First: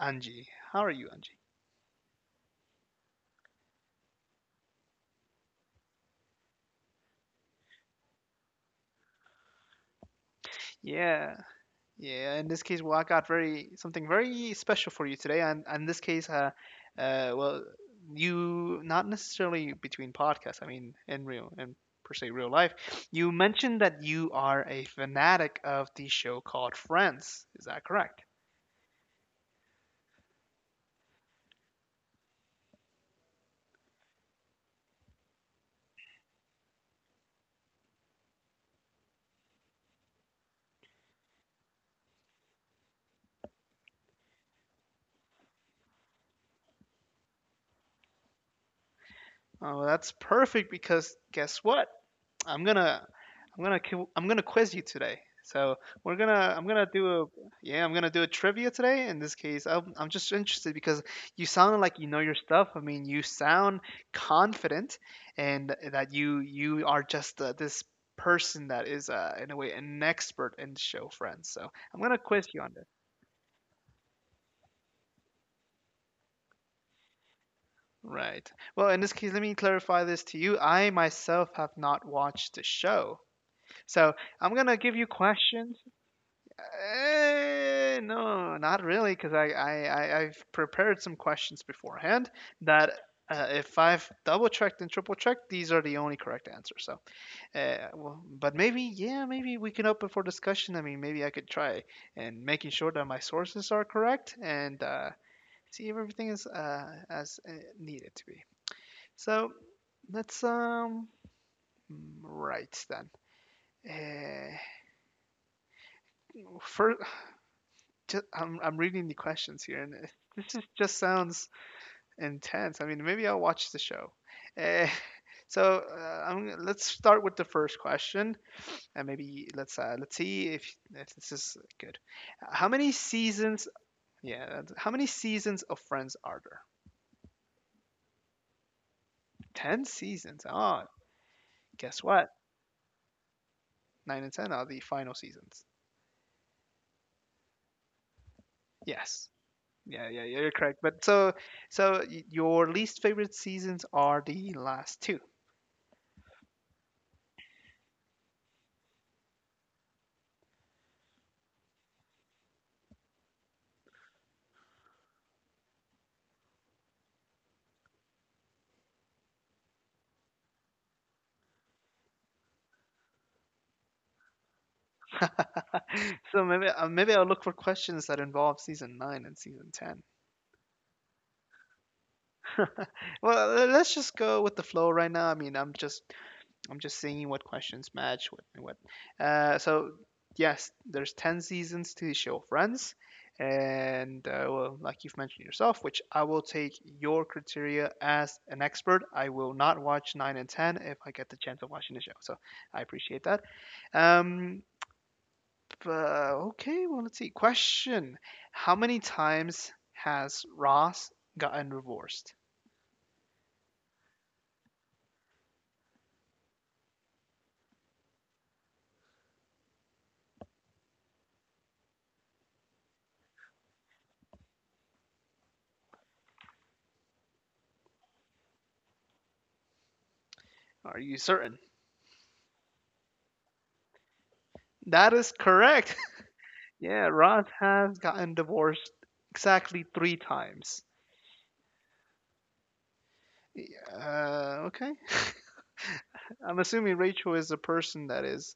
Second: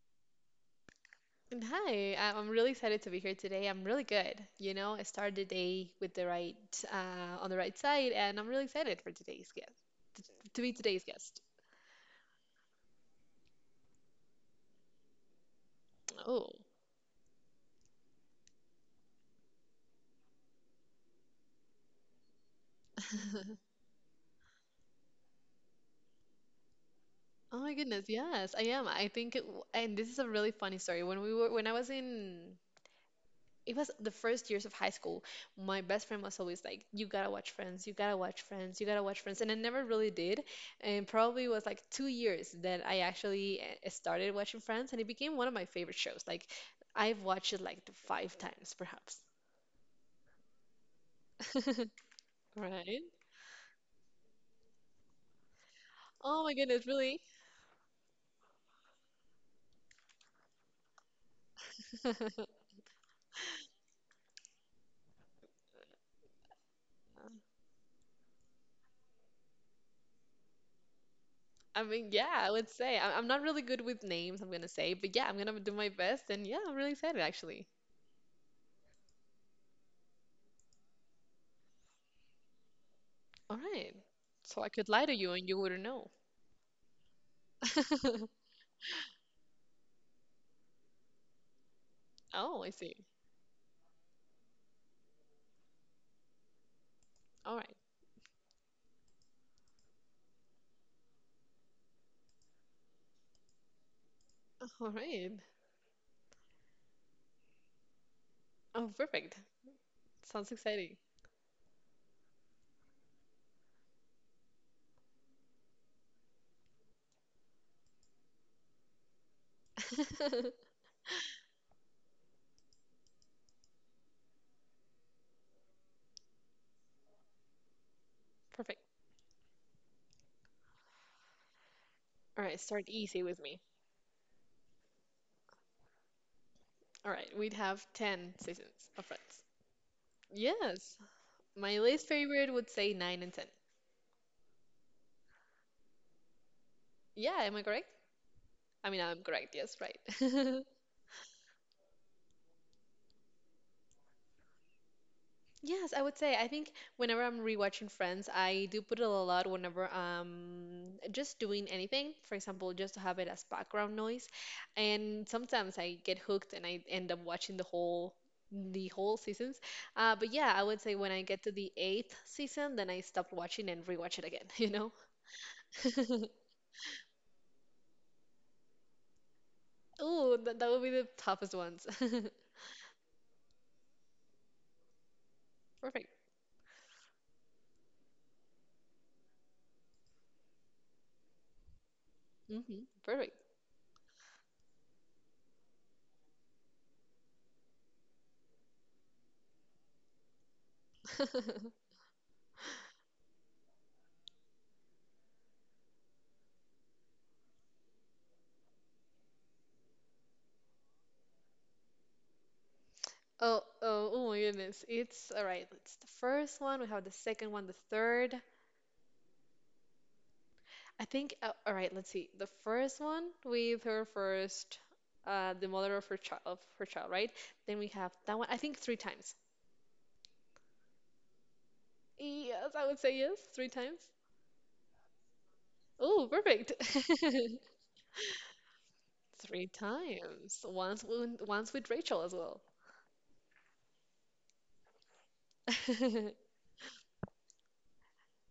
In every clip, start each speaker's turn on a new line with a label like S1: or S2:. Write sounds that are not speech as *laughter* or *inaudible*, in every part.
S1: Angie. How are you, Angie?
S2: And Hi, I'm really excited to be here today. I'm really good. You know, I started the day with the right on the right side, and I'm really excited for today's t- to be today's
S1: Yeah,
S2: guest.
S1: yeah. In this case, well, I got very something very special for you today, and in this case,
S2: Oh,
S1: well, you not necessarily between podcasts. I mean, in real in per se real life,
S2: *laughs*
S1: you mentioned that you are a fanatic of the show called Friends.
S2: oh
S1: Is
S2: my
S1: that
S2: goodness,
S1: correct?
S2: yes, I am. I think, it, w- and this is a really funny story. When we were when I was in it was the first years of high school. My best friend was always like, "You gotta watch Friends. You gotta watch Friends. You gotta watch Friends." And I never really did. And probably was like 2 years that I actually started watching Friends, and it became one of my favorite shows. Like, I've watched it like 5 times, perhaps.
S1: Oh, well, that's perfect because guess what?
S2: *laughs*
S1: I'm
S2: Right?
S1: gonna I'm gonna quiz you today. So we're
S2: Oh
S1: gonna
S2: my
S1: I'm gonna
S2: goodness,
S1: do
S2: really?
S1: a yeah I'm gonna do a trivia today. In this case, I'm just interested because you sound like you know your
S2: *laughs*
S1: stuff. I mean, you sound confident, and that you are just this person that is in a way an expert in show friends. So
S2: I
S1: I'm
S2: mean,
S1: gonna
S2: yeah,
S1: quiz
S2: I
S1: you on
S2: would
S1: this.
S2: say I'm not really good with names, I'm gonna say, but yeah, I'm gonna do my best, and yeah, I'm really excited actually.
S1: Right. Well, in this case, let me clarify this to you. I myself have not watched the show,
S2: All right.
S1: so I'm
S2: So I
S1: gonna
S2: could
S1: give you
S2: lie to you and you
S1: questions.
S2: wouldn't know. *laughs*
S1: No, not really, because I've prepared some questions beforehand
S2: Oh, I
S1: that
S2: see.
S1: if I've double checked and triple checked, these are the only correct answers. So,
S2: All right.
S1: well, but maybe, yeah, maybe we can open for discussion. I mean, maybe I could try and making sure that my sources are correct and
S2: All
S1: uh,
S2: right.
S1: see if everything is as needed to be.
S2: Oh, perfect.
S1: So let's
S2: Sounds exciting.
S1: right then. Uh, First, just I'm reading the questions here, and it- *laughs* this
S2: *laughs*
S1: is, just sounds intense. I mean, maybe I'll watch the show. Eh, *laughs* so let's start with the first question,
S2: Perfect.
S1: and maybe let's see if this is good.
S2: All right,
S1: How
S2: start
S1: many
S2: easy with me.
S1: seasons? Yeah, that's- how many seasons of Friends are there?
S2: All right, we'd have 10 seasons of Friends.
S1: Ten seasons. Ah,
S2: Yes. My
S1: guess
S2: least
S1: what?
S2: favorite would say 9 and 10.
S1: Nine and ten are the final seasons.
S2: Yeah, am I correct? I mean, I'm
S1: Yes.
S2: correct. Yes, right.
S1: Yeah, yeah, yeah, you're
S2: *laughs*
S1: correct. But so, so y- your least favorite seasons are the last two.
S2: Yes, I would say. I think whenever I'm rewatching Friends, I do put it a lot whenever I'm just doing anything. For example, just to have it as background noise. And sometimes I get hooked and I end up watching the whole seasons. But yeah, I would say when I get to the eighth season, then I stop watching and rewatch it again, *laughs* you know?
S1: *laughs*
S2: *laughs*
S1: So maybe maybe I'll look for questions that involve season nine and season ten.
S2: Ooh, that would be the toughest ones. *laughs*
S1: *laughs* Well, le- let's just go with the flow right now. I mean,
S2: Perfect.
S1: I'm just seeing what questions match what. So yes, there's ten seasons to the show
S2: Hmm
S1: Friends,
S2: Perfect.
S1: and well, like you've mentioned yourself, which I will take your criteria as an expert. I will not watch nine and ten if I get the chance of
S2: *laughs*
S1: watching the show. So I appreciate that. Um, okay, well, let's see. Question how many times has Ross gotten divorced?
S2: Oh my goodness. It's all right. It's the first one. We have the second one, the third. All right, let's see. The first one with her first, the mother of her child, right? Then we have that one, I think 3 times.
S1: Are you certain?
S2: Yes, I would say yes, 3 times.
S1: That is correct.
S2: Oh, perfect.
S1: *laughs* Yeah, Ross
S2: *laughs*
S1: has gotten divorced
S2: Three
S1: exactly three
S2: times.
S1: times.
S2: Once with Rachel as well.
S1: Okay. *laughs*
S2: *laughs*
S1: I'm assuming Rachel is a person that is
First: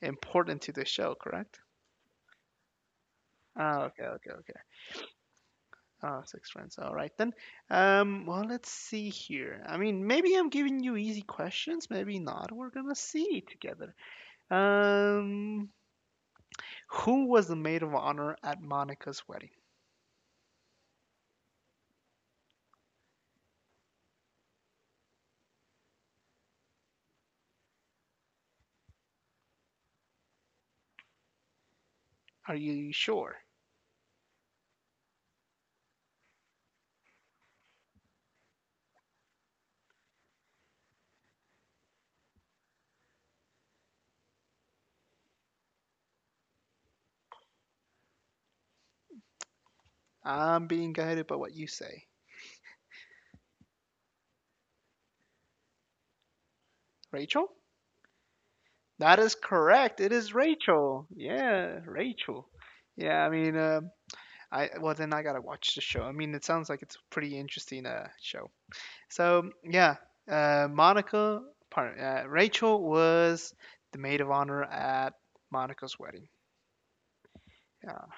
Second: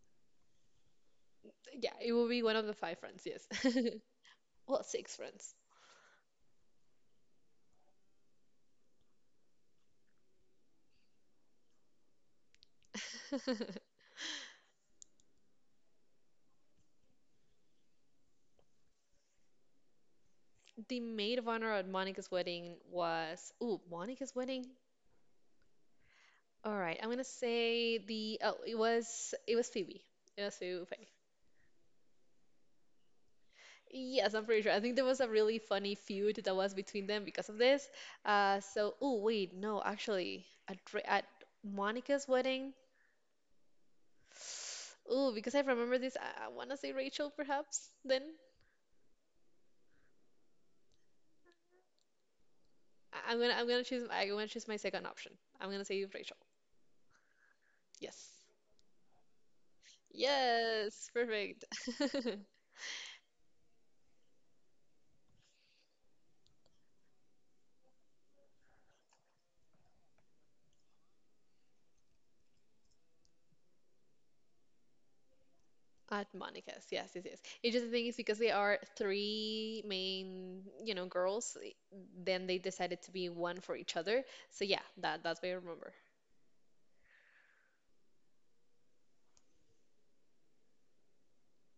S1: important to the show, correct?
S2: Yeah, it will be one of the five friends, yes.
S1: Oh, okay, okay, okay.
S2: *laughs* Well, six friends.
S1: Oh, six friends. All right then. Well, let's see here. I mean, maybe I'm giving you easy questions, maybe not. We're gonna see
S2: *laughs*
S1: together. Um, who was the maid of honor at Monica's wedding?
S2: The maid of honor at Monica's wedding was ooh, Monica's wedding? All right, I'm gonna say the oh, it was Phoebe. It was Phoebe Buffay.
S1: Are you sure?
S2: Yes, I'm pretty sure. I think there was a really funny feud that was between them because of this. So oh wait, no, actually, at Ra- at Monica's wedding, ooh, because I remember this, I wanna say Rachel perhaps. Then
S1: I'm being guided by what you say.
S2: I'm gonna choose my second option. I'm gonna say Rachel.
S1: Rachel?
S2: Yes.
S1: That is correct. It is Rachel.
S2: Yes, perfect.
S1: Yeah,
S2: *laughs*
S1: Rachel. Yeah, I mean, I well then I gotta watch the show. I mean, it sounds like it's a pretty interesting show. So yeah, Monica, pardon, Rachel was the maid of honor at Monica's wedding.
S2: At Monica's, yes. It's just the
S1: Yeah.
S2: thing is because they are three main, you know, then they decided to be one for each other. So yeah, that that's what I remember.